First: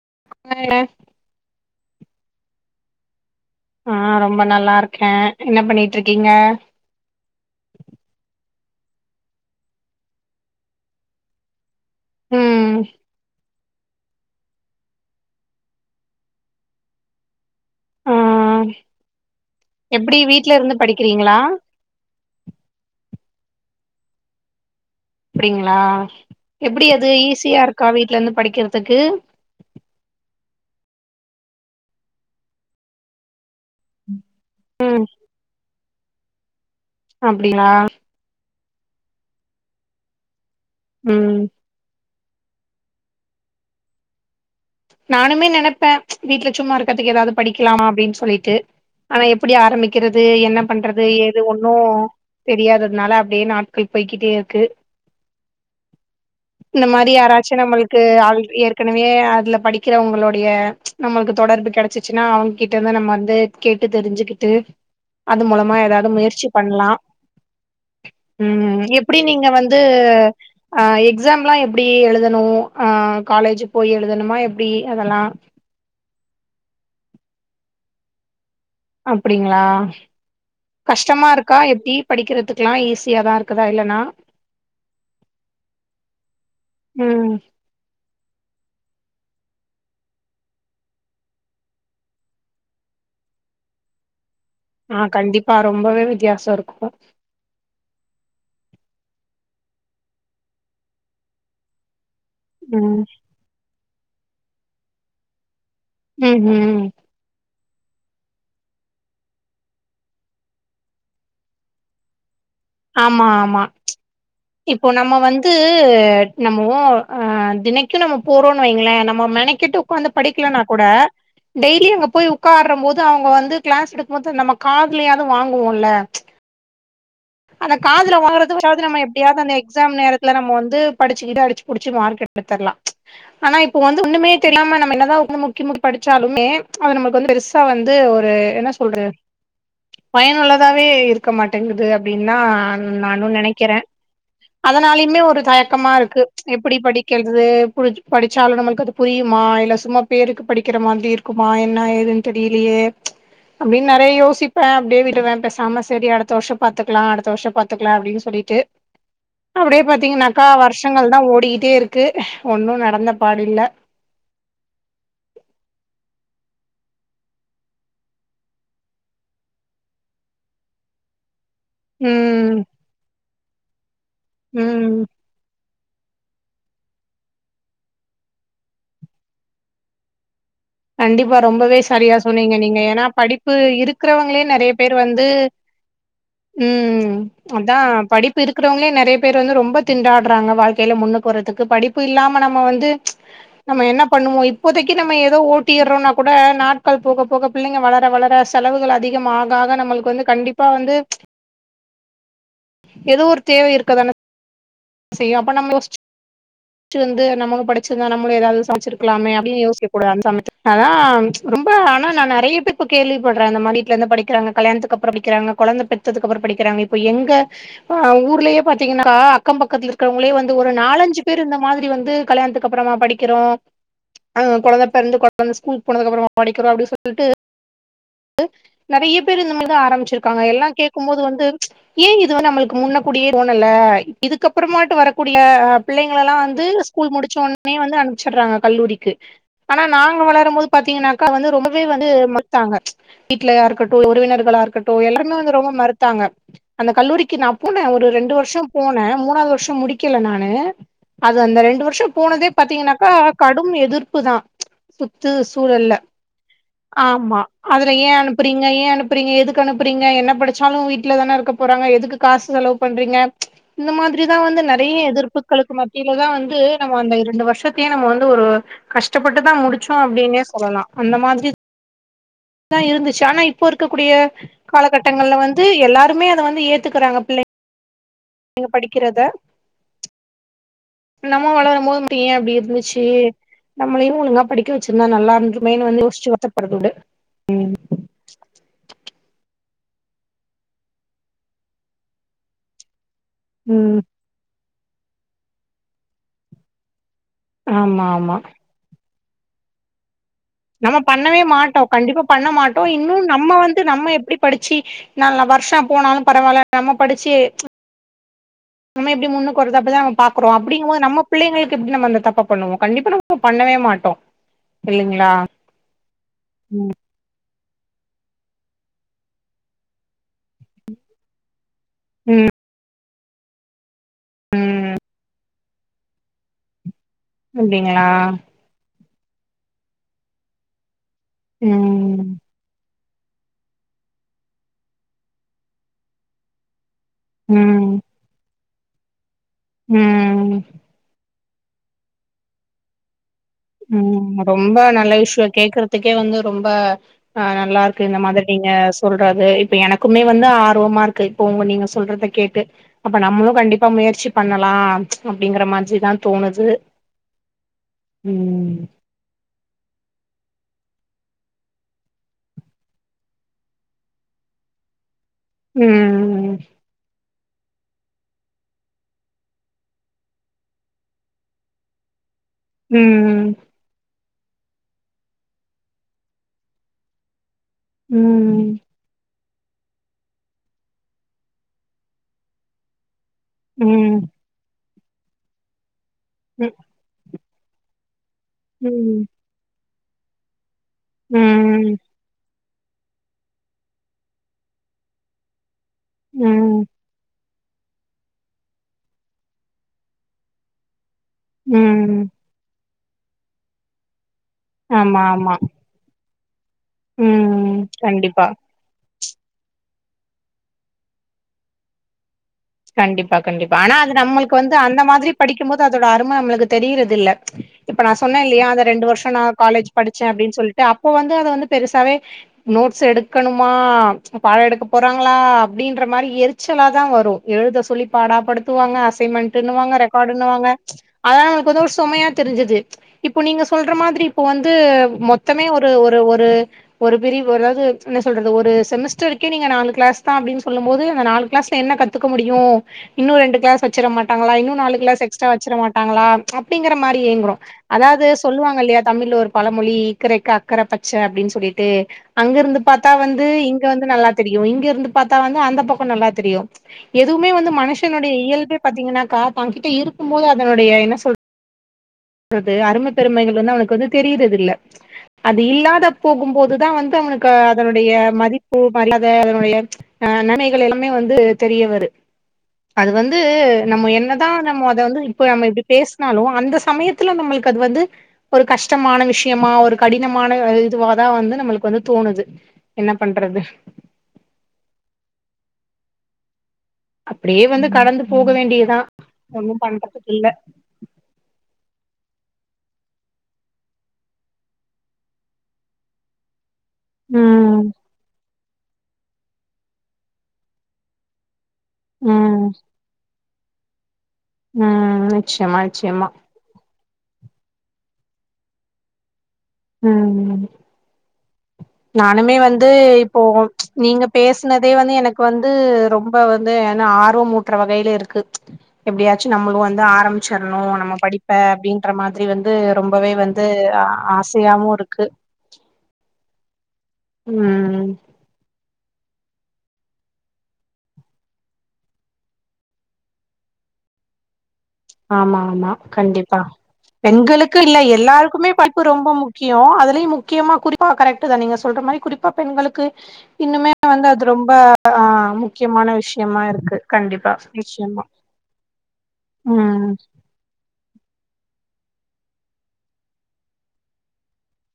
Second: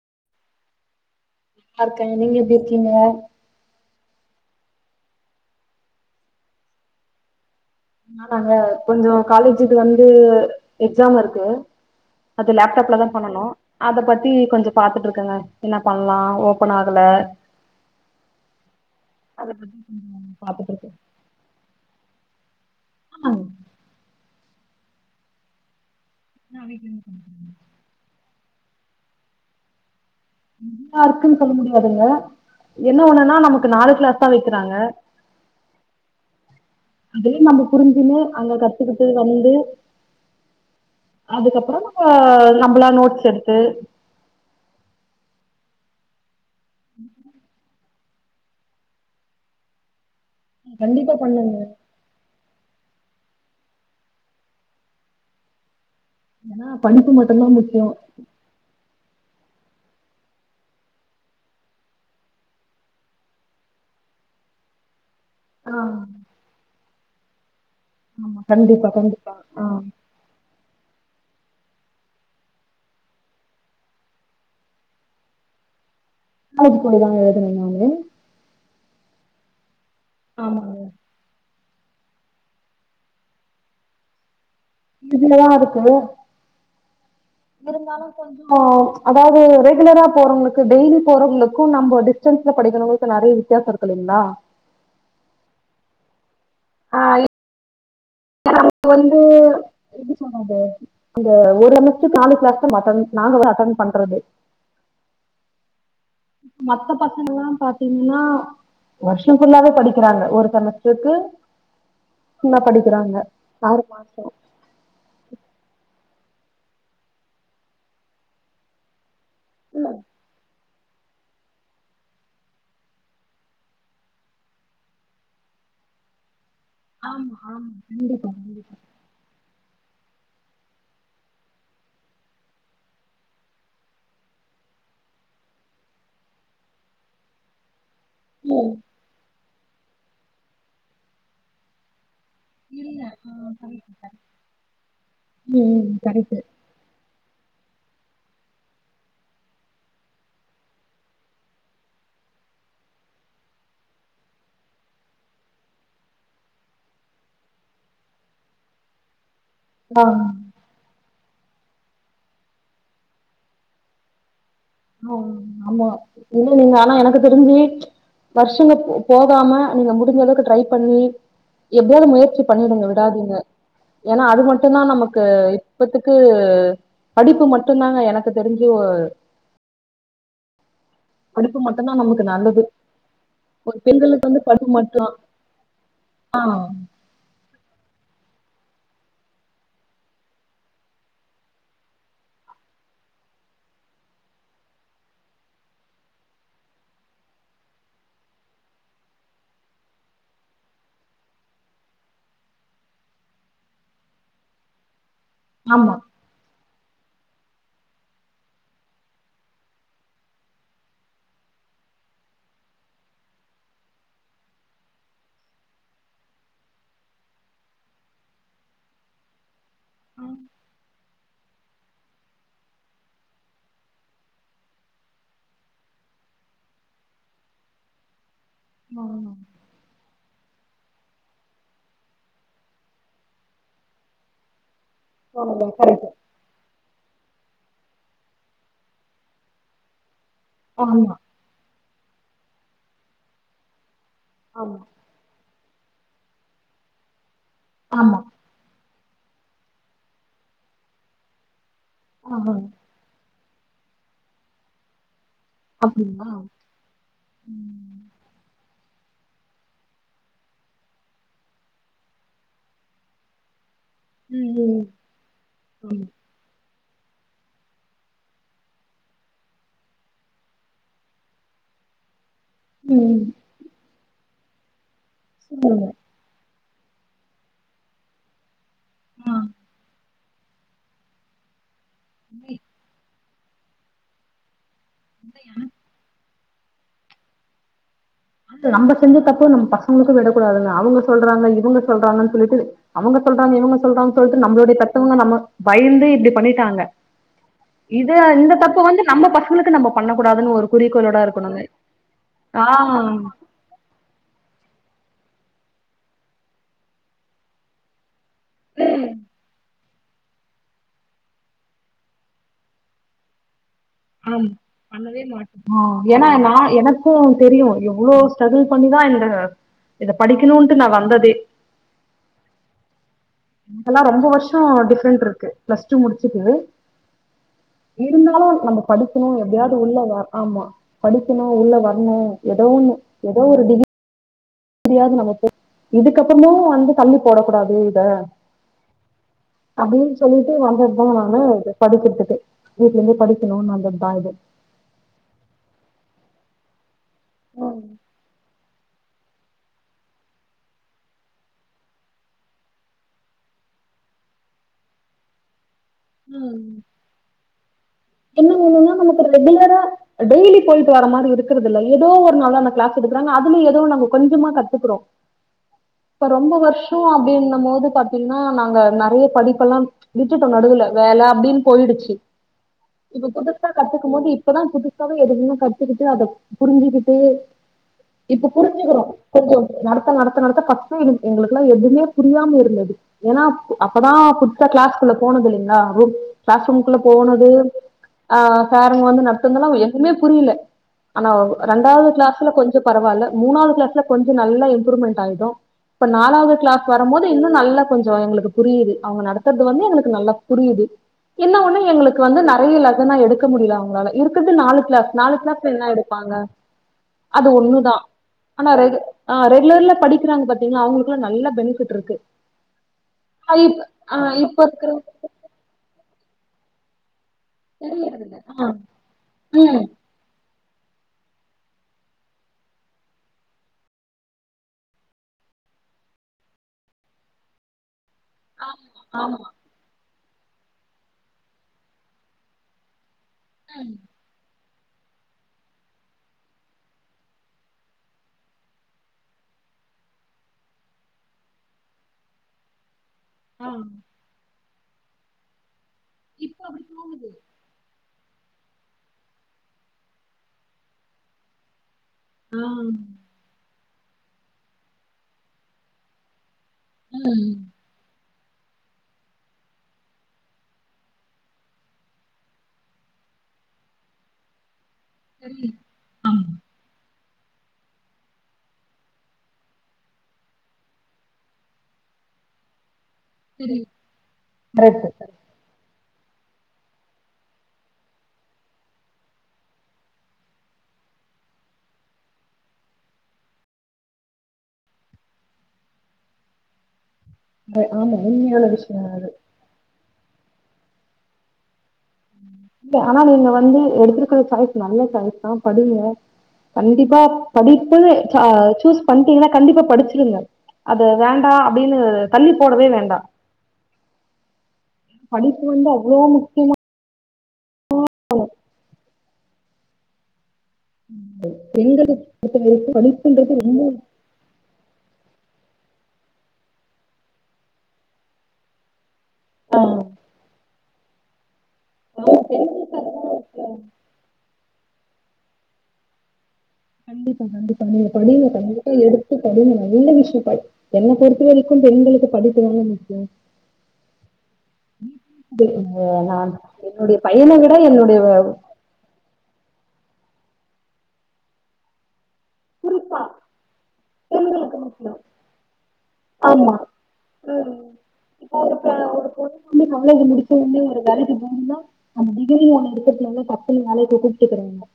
[unintelligible] நல்லா இருக்கே நீங்க எப்டி இருக்கீங்க ஆ ரொம்ப நல்லா இருக்கே என்ன பண்ணிட்ருக்கீங்க நானாங்க கொஞ்சொ காலேஜ் விட்டு வந்து எக்ஸாம் ஒர்க்கு அது ம் லேப்டாப்ல தா பண்ணனு அத பத்தி கொஞ்சொ பாத்துட் இருக்கெங்க என்ன பண்லா ஓபன் ஆகல ஆ அத பத்தி கொஞ்சோ எப்டி வீட்ல பாத்துட்டு இருந்து இருக்கே படிக்கிறீங்களா ஆ அப்பிடிங்களா எப்டி அது நல்லா ஈஸியா இருக்கா வீட்லேந்து படிக் வக்கிறதுக்கு. நல்லா இருக்குன்னு சொல்ல முடியாதுங்க. என்ன ஒண்ணுன்னா நமக்கு நாலு கிளாஸ். பதா வைக்கிறாங்க. ம் அதுவே நம்ம அப்டிங்களா புரிஞ்சுனு அங்க க. ட்டு வந்து. ம் அதுக்கப்புறோ. ஆஹ நம்மளா நோட்ஸ் எடுத்து. நானுமே நெனிப்ப ம்ச் வீட்ல. சும்மா இருக்குறதுக்கு ஏதாவது படிக்கலாமா அப்டின் சொ. சொல்லிட்டு ஆனா. எப்படி ஆரம்பிக்கிறது. என்ன பண்றது கண்டிப்பா ஏது பண்ணுங்க ஒண்ணு. தெரியாததுனால அப்படியே நாட்கள் போய்கிட்டே இருக்கு. ஏன்னா இந்த படிப்பு மாரி மட்டுந்தா யாராச்சு முக்கியோ நம்மளுக்கு ஆள் ஏற். ஏற்கனவே அதுல. படிக்கிறவங்களளுடைய ம்ச் நம்மளுக்கு தொடர்பு கெடச்சிச்சுன்னா அவங்ககிட்ட வந்து நம்ம வந்து கேட்டு தெரிஞ்சுக்கிட்டு. அது மூலமா ஆ ஏதாவது முயற்சி பண்லா. ஆமா உம் கண்டிப்பா எப்படி கண்டிப்பா நீங்க வந்து. ஆ எக்ஸாம்லா எப்படி எழுதணு அஹ காலேஜ் போய் எழுதணுமா எப். எப்படி அதெல்லா. காலேஜ் போய்தா எழுத. [unintelligible] அப்படிங்களா. ஆமாங்க. அக்கா எப்படி படிக்கிறதுக்கெல்லா ஈஸியாதா இருக்குதா இல்லன்னா. இதுலதா இருக்கு. ம் இருந்தாலும் கொஞ்சோ. அதாவது ரெகுலரா போறவங்களுக்கு டெய்லி போறவங்களுக்கும் நம்ம டிஸ்டன்ஸ்ல படிக்குறவங்களுக்கு நெறைய வித்யாசோ இருக்கு இல்லைங்களா. ஆஹ கண்டிப்பா ரொம்பவே வித்தியாஸ். சோ இருக்கு. வந்து எப்டி சொல்றது இந்த ஒரளவு. [unintelligible] மட்டன் ம் நாங்கள்ளா அட்டன். பண்றது. ம் ம் மத்த பசங்க எல்லா பாத். ன்னா வருஷோ புள்ளாவே படிக்கிறாங்க ஒரு செமஸ்டருக்கு. சமா படிக்கிறாங்க. ஆமா ஆமா ஆறு மாசோ. இப்போ நம்ம வந்து நம்மோ தினைக்கு நம்ம போறோம்ன்னு வைங்களே நம். மொ மெனக்கெட்டு உக்காந்து படிக்கலனா. கூட டெய்லி அங்க போய் உட்கார்ற போது அவங்க வந்து கிளாஸ் எடுக்கும் போது நம்ம காதுலயாது வாங்குவோம்ல ஆமா ஆமா அந்த காதுல கண்டிப்பா வாங்கறது வாராது நம்ம எப்படியாது அந்த எக்ஸாம் நேரத்து நம்ம வந்து படிச்சுக்கிட்டு அடிச்சுபுடிச்சு மார்க் எடுத்தரலாம் ஆனா இப்ப வந்து ஒண்ணுமே தெரியாம நம்ம என்னதா முக்கி படிச்சாலுமே நம்மளுக்கு வந்து பெருசா வந்து ஒரு கண்டிப்பா என்ன சொல்ற பயனுள்ளதாவே இருக்க மாட்டங்குது அப்பிடின்னா இல்ல ஆ நானும் நினைக்கிறேன் கரெக்ட் கரெக்ட் அதனாலயுமே ஒரு ம் தயக்கமா இருக்கு கரெக்ட் எப்படி படி கேள்து புடிச் படிச்சாலும் நமளுக்கு அது புரியுமா இல்ல சும்மா பேருக்கு படிக்கிற மாதிரி இருக்குமா என்ன ஏதுன்னு தெரியலையே அப்படின்னு நிறைய யோசிப்பேன் அப்படியே விடுவேன் பேசாம சரி அடுத்த வருஷம் பத்துக்கலாம் அடுத்த வருஷம் பத்துக்கலாம் அப்படின்னு சொல்லிட்டு அப்படியே ஆ பாத்தீங்கன்னாக்கா வருஷங்கள் ஓடிக்கிட்டே இருக்கு ஒன்னும் நடந்த பாடு இல்ல ஆ ஆமா ஏன்ன நீங்க ஆனா எனக்கு தெரிஞ்சு வருஷங்க போகாம நீங்க முடிஞ்ச அளவுக்கு ட்ரை பண்ணி எப்படியாவது முயற்சி ம் பண்ணிடுங்க விடாதீங்க ஏன்னா அது மட்டும் தான் ம் நமக்கு இப்பத்துக்கு படிப்பு மட்டும் தாங்க எனக்கு தெரிஞ்சு கண்டிப்பா படிப்பு ரொம்பவே மட்டும்தா சரியா நமக்கு சொன்னீங்க நல்லது நீங்க ஏன்னா படிப்பு ஒரு பெண்களுக்கு வந்து இருக்கிறவங்களே படிப்பு நிறைய பேர் மட்டு வந்து ஆ ம் அதான் படிப்பு இருக்கிறவங்கள நிறைய பேர் வந்து ரொம்ப திண்டாடுறாங்க வாழ்க்கையில முன்னுக்கு வறதுக்கு படிப்பு இல்லாம நம்ம வந்து நம்ம என்ன பண்ணுவோம் இப்போதைக்கு நம்ம ஏதோ ஓ ட்டிடுறோம்னா கூட நாட்கள் போக போக பிள்ளைங்க வளர வளர செலவுகள் அதிகம் ஆக நம்மளுக்கு வந்து கண்டிப்பா வந்து ஏதோ ஒரு தேவை இருக்குதான செய்யும் அப்ப நம்ம ஆமா யோச்சு வந்து நம்ம படிச்சிருந்தா நம்மளு ஏதாவது சாதிச்சிருக்கலாமே அப்படின்னு யோசிக்க கூடாது அந் சமயதுல அதான் ரொம்ப ஆனா நான் நிறைய பேர் இப்ப கேள்விப்படுறேன் இந்த மாதிர வீட்டுல இருந்து படிக்கிறாங்க கல்யாணத்துக்கு அப்புறம் படிக்கிறாங்க குழந்தை பெத்ததுக்கு அப்புறம் படிக்கிறாங்க இப்ப எங்க ஹா ஊர்லயே பாத்தீங்கன்னா கா கம்ப பக்கதுல இருக்கிறவங்களே வந்து ஒரு நாள் அஞ்சு பேரு இந்த மாதிரி வந்து கல்யாணத்துக்கு அப்புறமா படிக்கிறோம் குழந்தை பெறந்து குழந்த ஸ்கூல் போனதுக்கு அப்புறமா படிக்கிறோம் அப்படின்னு சொல்லிட்டு நிறைய பேரு இந்த மாரி ஆரம்பிச்சிரு க்காங்க எல்லாம் கே்க போது வந்து ஏன் இது வந்து நமளுக்கு முன்ன கூடியே தோணல இதுக்கப்புறமா வரக்கூடிய கரெக்ட் பிள்ளைங்கள எல்லாம் வந்து ஸகூல் முடிச்சோனே வந்து அனுப்பிச்சிடுறாங்க கல்லூரிக்கு ஆனா நாங்க வள போது ஆமா பாத்தீங்காக்கா வந்து ரொம்ப வந்து முடித்தாங்க வீட்டுல யாருக்கிட் உறவினர்களாக ஆமா இருக்கட்டும் எல்லாமே வந்து ரொம்ப மறுத்தாங்க அந்த கல்லூரிக்கு நாப் போனே ஒரு ஆமா ரெண்டு வருஷம் போன் மூணாவது வருஷம் முடிக்கல நானு அது அந்த ரெண்டு வரு ஷம் ஆ போனதே ஆ. பாத்தீங்கன்னாக்கா கடும் எதிர்ப்பு தான் து சூழல்ல அப்படிங்களா ஆமா அதுல ம் ஏன் அனுப்புறீங்க ஏன் அனுப்பு ப்றீங்க எதுக்கு அனுப்புறீங்க என்ன படிச்சாலும் வீட்டுலதானே இருக்க போறாங்க எதுக்கு காசு செலவு பண்றீங்க இந்த மாதிரிதான் ம் வந்து நறைய எதிர்ப்புக்களுக்கு ம் ஆமா. மத்தியில தான் வந்து நம்ம அந்த இரண்டு வருஷத்தையும் நம்ம வந்து ஒரு கஷ்டப்பட்டுதான் முடிச்சோம் அப்படின்னே சொல்லலாம் அந்த மாதிரி த்தான் இருந்துச்சு ம் ஆனா இப்போ இருக்கப் கூடிய காலகட் டங்கல வந்து சொல்லுங்க எல்லாருமே அத வந்து ஏத் எத்துக்குறாங்க பிள்ளை நீங்க படிக்கிறத நம்ம வளரும் போது ஏன் அப்படி இருந்துச்சு நம்மளையும் ஒழுங்கா படிக் நிக்கவச்சிருந்தா நல்லா ஆ இருந்து இருக்குமே வந்து யோச்சு ஒருத்தர் வர துண்டு உம் ஒ நம்ம பசங்களுக்கும் விடக்கூடாதுங்க அவங்க சொல்றாங்க இவங்க சொல்றாங்கன்னு சொல்லிட்டு அவங்க சொல்றாங்க இவங்க ம் சொல்றாங்க சொல்ட்டு நம்மளுடை தப் வுங்க நம்ம வயந்து இப்படி பண்ணிட்டாங்க ஆமா இது ஆமா இந்த பக்கம் வந்து நம்ம பசங்களுக்கு நம் பண்ணப் நம்ம பண்ணவே மாட்டோம் கண்டிப்பா பண்ண ஆ மாட்டோம் இன்னோன் நம்ம வந்து நம்ம எப்படி படிச்சு ந வருஷம் போனாலும் பரவாயில நம்ம படிச்சு நம்ம எப்படி முன்னுக்கு வரதப் பாக்றோம் அப்படிங்கும் போது நம்ம பிள்ளைகளுக்கு எப்படி நம்ம தப்ப பண்ணுவோம் கண்டிப்ப பண்ணவே மாட்டோ ஆம் பண்ணவே இல்லைங்களா மாட்டோம் ஆஹ ஏன்னா நான் எனக்கும் தெரியும் எவ்வுளோ ஸ்ட்ரகிள் பண்ணிதான் என்னுடைய இத படிக்கணும்ட்டு நான் வந்ததே ம் அல்லாம் ரொம்ப வருஷம் டிஃப்ரெண்ட் இருக்கு பிளஸ் டூ முடிச்சுட்டு அப்பிடிங்களா படிக்கணும் எப்படியாவது உள்ள வ ஆமா படிக்கணும் உள்ள வரணும் ம் எதோ ஒன்னு எதோ ஒரு டிகி முடியாது நமக்கு இதுக்கப்புறமும் வந்து தள்ளி போட கூடாது ம் இத அப்பிடின்னு சொல்லிட்டு ம் வந்ததுதான் நானு படிக்கறதுக்கு வீட்டுல இருந்தே படிக்க ம் ரொம்ப நல்ல விஷயம் கேக்குறதுக்கே வந்து ஒரு ரொம்ப ஆஹ் நல்லா இருக்கு இந்த மாதிரி நீங்க சொல்றது இப்ப எனக்குமே வந்து ஆர்வமா இருக்கு இப்ப உங்க நீங்க சொல்றத கேட்டு அப்ப நம்மளும் கண்டிப்பா முயற்சி பண்ணலாம் அப்படிங்கற மாரி வச்சுதான் தோணுது ம் என்ன வேணும்னா நமக்கு ரெகுலரா டெய்லி போயிட்டு வர மாதிரி இருக்கறதில்ல ஏதோ ஒரு நாள் அந்த கிளாஸ் எடுக்கறாங்க அதுலய ஏதோ நாங்க கொஞ்சமா கத்துக்கறோம் இப்ப ரொம்ப ம் வருஷம் அப்பிடின்னா இருக்குபோது பாத்தீங்கன்னா நாங்க நிறைய படிப்பெல்லாம் விட்டுட்டோம் நடுவுல வேலை அப்படின்னு போயிடுச்சு இப்ப ம் புதுசா கத்துக்கும் போது இப் இப்போதான் புதுசாவே எதுமே கத்துக்கிட்டு அதை புரிஞ்சிக்கிட்டு ம் இப்ப ம் புரிஞ்சுக்கிறோம் கொஞ்சம் நடத்த நடத்த நடத்த பஸ்ட் எங்களுக்குெல்லாம் எதுவுமே புரியாம இருந்தது ஏன்னா ம். அப்பதான் புதுசா கிளாஸ் ரூம்குல்ல போனது இல்லிங்களா அப்டி ம். கிலாஸ்ரூமுக்குள்ள போனது ஆஹ் சாருங்க வந்து நடத்துங்கல்லா உயில் எதுவுமே புரியல ஆனா ம். ரெண்டாவது கிளாஸ்ல கொஞ்சம் பரவாயில்ல மூணாவது கிளாஸ்ல கொஞ்ச நல்லா இம்ப்ரூமெண்ட் ஆயிடும் இப்ப நாலாவது ம். கிளாஸ் வர போது இன்னும் நல்லா கொஞ்சம் எங்களுக்கு புரியுது அவங்க நடத்துறது வந்து எங்களுக்கு நல்லா புரியுது என்ன ஒண்ணு எங்களுக்கு ம். வந்து நட த்துன லெசன எடுக்க முடியல அவங்களால இருக் எடுத்தது நாலு கிளாஸ் ஆமா நாலு ஆமா கிளாஸ்ல என்ன எடுப்பாங்க அது ம் ஒண்ணுதா கண்டிப்பா ஆனா ரெகு ஆஹ் ரெகுலர்ல படிக்கிறாங்க பாத்தீங்கன்னா அவங்களுக்கெல்லாம் நல்ல பெனிஃபிட் இருக்கு கண்டிப்பா ஆ கண்டிப்பா இப் ஆனா அது ஆ நம்மளுக்கு இப்ப வந்து இருக்கிற அந்த மாதிரி படிக்கும் போது அதோட அரும நம்மளுக்கு தெரியிறதில்ல இப்ப நான் தெரியறதில்ல ஆ சொன்னேன்ல்லையா அந்த ரெண்டு வருஷம் நான் ம் காலேஜ் படிச்சேன் அப்படின்னு சொல்லிட்டு அப்போ வந்து அதை வந்து பெருசாவே நோட்ஸ் எடுக்கணுமா பாடம் எடுக்க போறாங்களா அப்படின்ற மாதிரி எரிச்சலா தான் வரும் எழுத சொல்லி ஆமா பாடாப்படுத்துவாங்க ஆமா அசைன்மெண்ட்டுன்னுவாங்க ரெக் காடுன்னுவாங்க அதல்லா நமக்கு வந்து ஒரு சொமையா தெரிஞ்சது இப்போ நீங்க சொல்ற மாதிரி இப்போ வந் து மொத்தமே ஒரு ஒரு ஒரு ஒரு பிரி ஒரது என்ன சொல்றது ஒரு செமஸ்டருக்கே நீங்க நாலு க்ளாஸ் தா அப்டின் சொல்லும் போது அந்த க்ளாஸ்ல என்ன கத் த்துக்க முடியு இன்னு ரெண்டு க்ளாஸ் வச்சுற மாட்டாங்களா இன்னு நாலு க்ளாஸ் எக்ஸ்டரா வச்சுற மாட் டாங்களா அப்டிங்குற மாரி ஏங்குறோ அதாது சொல்லுவாங்கல்லயா தமிழ்ல ஒரு பழமொழி இக்கரைக்கு அக்கர பச்ச அப்டின் சொல்லிட்டு அங்கருந்து பாத்தா வந்து இங் ங்க வந்து நல்லா தெரியு இங்கெருந்து பாத்தா வந்து அந்த பக்கொ நல்லா தெரியு எதுவ்மே வந்து மனுஷனுடைய இயல்பே பாத்தீங்கன்னாக்கா தாங்கிட்ட இருக்கும் போது அதனுடைய என்ன சொல் றது அரும பெருமைகள் வந்து அவனுக்கு வந்து தெரியிறதில்ல அது தெரியு இல்லாத போகும்போதுதா வந்து அவனுக் க்கு அதனுடைய மதிப்பு மரியாத அதனுடைய அ நனைகள் எல்லாமே வந்து தெரியவரு அது வந்து தெரியு நம்ம என்னதா நம்ம அத கரெக்ட் வந்து கரெக்ட். இப்போ நம்ம இப்டி பேசுனாலு அந்த சமயத் த்துல நம்மள்க்கு அது வந்து ஒரு கஷ்டமான விஷ்யமா ஒரு கடினமான இதுவாதா வந்து நம்மளுக்கு வந்து தோணுது என்ன பண்றது அப்புடியே வந்து ஆமா கடந்து போக உண்மையான வேண்டியதா விஷயோ ஒண்ணும் பண்றது இல்ல இ ஆனா நீங்க வந்து எடுத்துருக்குற சாய்ஸ் நல்ல சாய்ஸ் தா படிங்க கண்டிப்பா ம் படிப்பது ச சூஸ் பண்டீங்கனா கண்டிப்பா படிச்சுருங்க அத வேண்டா அப்டினு தள்ளி ம் போடவே வேண்டா ம் படிப்பு நிச்சயமா வந்து அவ்ளோ நிச்சயமா முக்யமா [unintelligible] உம் பெண்களுக்கு நானுமே பொறுத்த வரைக்கு வந்து இப்போ படிப்புன்றது ரொம்ப நீங்க பேசுனதே வந்து எனக் கு வந்து ரொம்ப வந்து என்ன ஆர்வமூட்ற வகைல இருக்கு எப்டியாச்சு நம்மளு ஆ, வந்து ஆரம்மிச்சிர்ணு நம்ம நா படிப்பே அப்டின்ற அவங்க மாதிரி வந்து பெண்களுக்கு ரொம்பவே அதுதான் வந்து ஆ சயாவு இருக்கு கண்டிப்பா கண்டிப்பா நீங்க ம் படிங்க கண்டி எடுத்து படி இந்த விஷயோ என்ன பொறுத்த வரைக்கு பெண்களுக்கு படிப்புதான முக்கியோ. ஆமா ஆமா கண்டிப்பா என்னுடைய பையனை விட பெண்களுக்கு இல்ல என்னுடைய எல்லாருக்குமே பழடிப்பு ரொம்ப முக்கியோ அது. முக்கியமா குறிப்பா கரெ்ட்தா நீங்க சொல்ற மாரி குறிப். நா பெண்களுக்கு குறிப்பா இன்னுமே. வந்து அது ரொம்ப பெண்களுக்கு முக்கியம் ஆஹ முக்கியமான விஷயமா ஆமா இருக்கு கண்டிப்பா ம் நிச்சயமா. இப்போ ஒரு ப [unintelligible] ம் ஒரு வேலைக்கு போகணும்னா அந்த டிகிரி ஒன்னு. [unintelligible]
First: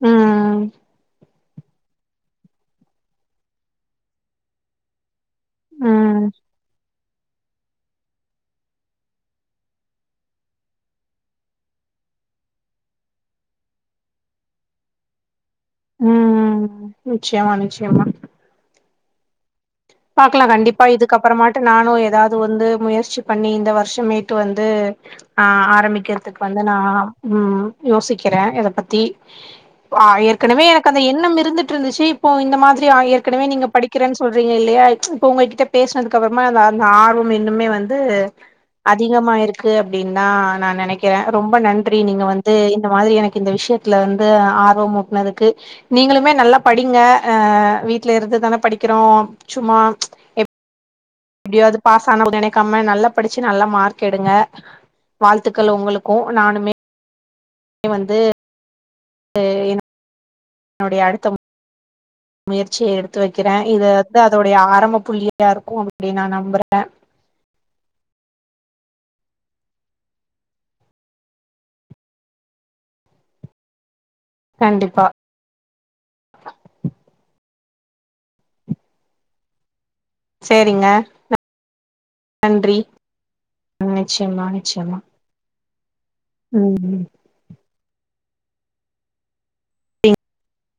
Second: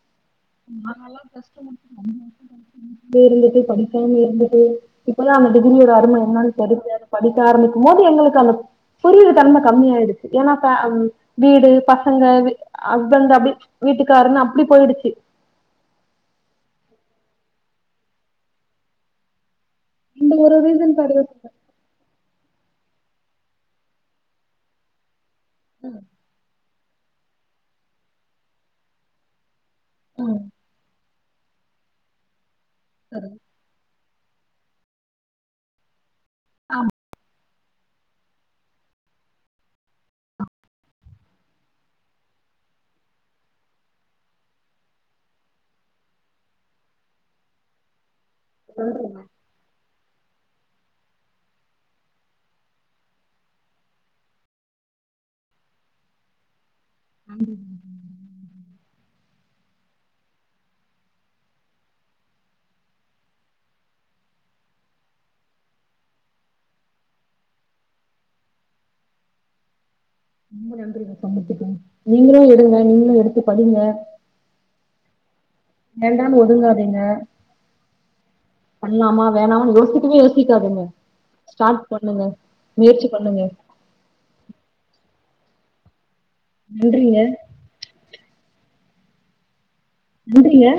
[unintelligible] ம் பே இருந்துட்டு படிக்காம இருந்துட்டு. இப்பதா அந்த டிகிரியோட அரும ம் என்னன்னு. [unintelligible] படிக்க ஆரம்பிக்கும் போது எங்களுக்கு அந்த புரியு தன்ம கம்மியாடுச்சு ஏன்னா வீடு பசங்க ஹஸ்பண்ட் அப்படி வீட்டுக்காருன்னு அப்படி போயிடுச்சு. உஹம் நிச்சயமா நிச்சயமா. இந்த பாக்கலா ஒரு கண்டிப்பா ரீசன் காக இதுக்கப்புறமாட்டு நானு ஏதாவது. அது வந்து முயற்சி பண்ணி இந்த வருஷமேட்டு வந்து. ஆஹ்ஆரம்பிக்கிறதுக்கு வந்து. நா உஹம் யோசிக்குற இத பத்தி. ஆஹ ம் ம் ஏற்கனவே எனக்கு அந்த என். ம் இருந்துட்டு இருந்துச்சு இப்போ இந்த மாதிரி. சரி ஏற்கனவே நீங்க படிக். கிறன் சொல்றீங்க இ. இல்லியா. ம்ச் இப்ப உங்ககிட்ட பேசுனது. கப்புறமாதா அந்த ஆர்வமே. இனிமே வந்து அதிகமா இருக்கு அப்படின்னா நா நெனைக்குற ரொம்ப நன்றி நீங்க வந்து இந்த மாதிரி எனக்கு இந்த விஷயத்துல வந்து ஆர்வம் மூட்டனதுக்கு. நீங்களுமே நல்லா படிங்க அஹ வீட். ல இருந்து தான படிக்கிறோ. சொல்றீங்க ஆ ம்ச் இப். எப்படியாவது பாஸ் ஆன போது நெனைக்காம நல்லா படிச்சு நல்ல மார்க் எடுங்க. வாழ்த்துக்கள் உங்களுக்கு நானுமே. உம். நீ வந்து. து. [unintelligible] என்னுடைய அடுத்தம். முயற்சிய எடுத்து வைக்கிற இது வந்து அதோடைய ஆரம்ப புள்ளியா இருக்கு அப்படி நா நம்புற. [unintelligible] நீங்களு எடுத்து படிங்க. கண்டிப்பா வேண்டான் ஒதுங்காதீங்க. பண்ணலாமா வேணாமனு யோசி. மே யோசிக்காதுங்க சேரிங்க ஸ்டார்ட் பண்ணுங்க நன்றி முயற்சி பண்ணுங்க. நிச்சயமா நிச்சயமா ம் ம் நன்றிங்க நன்றீங்க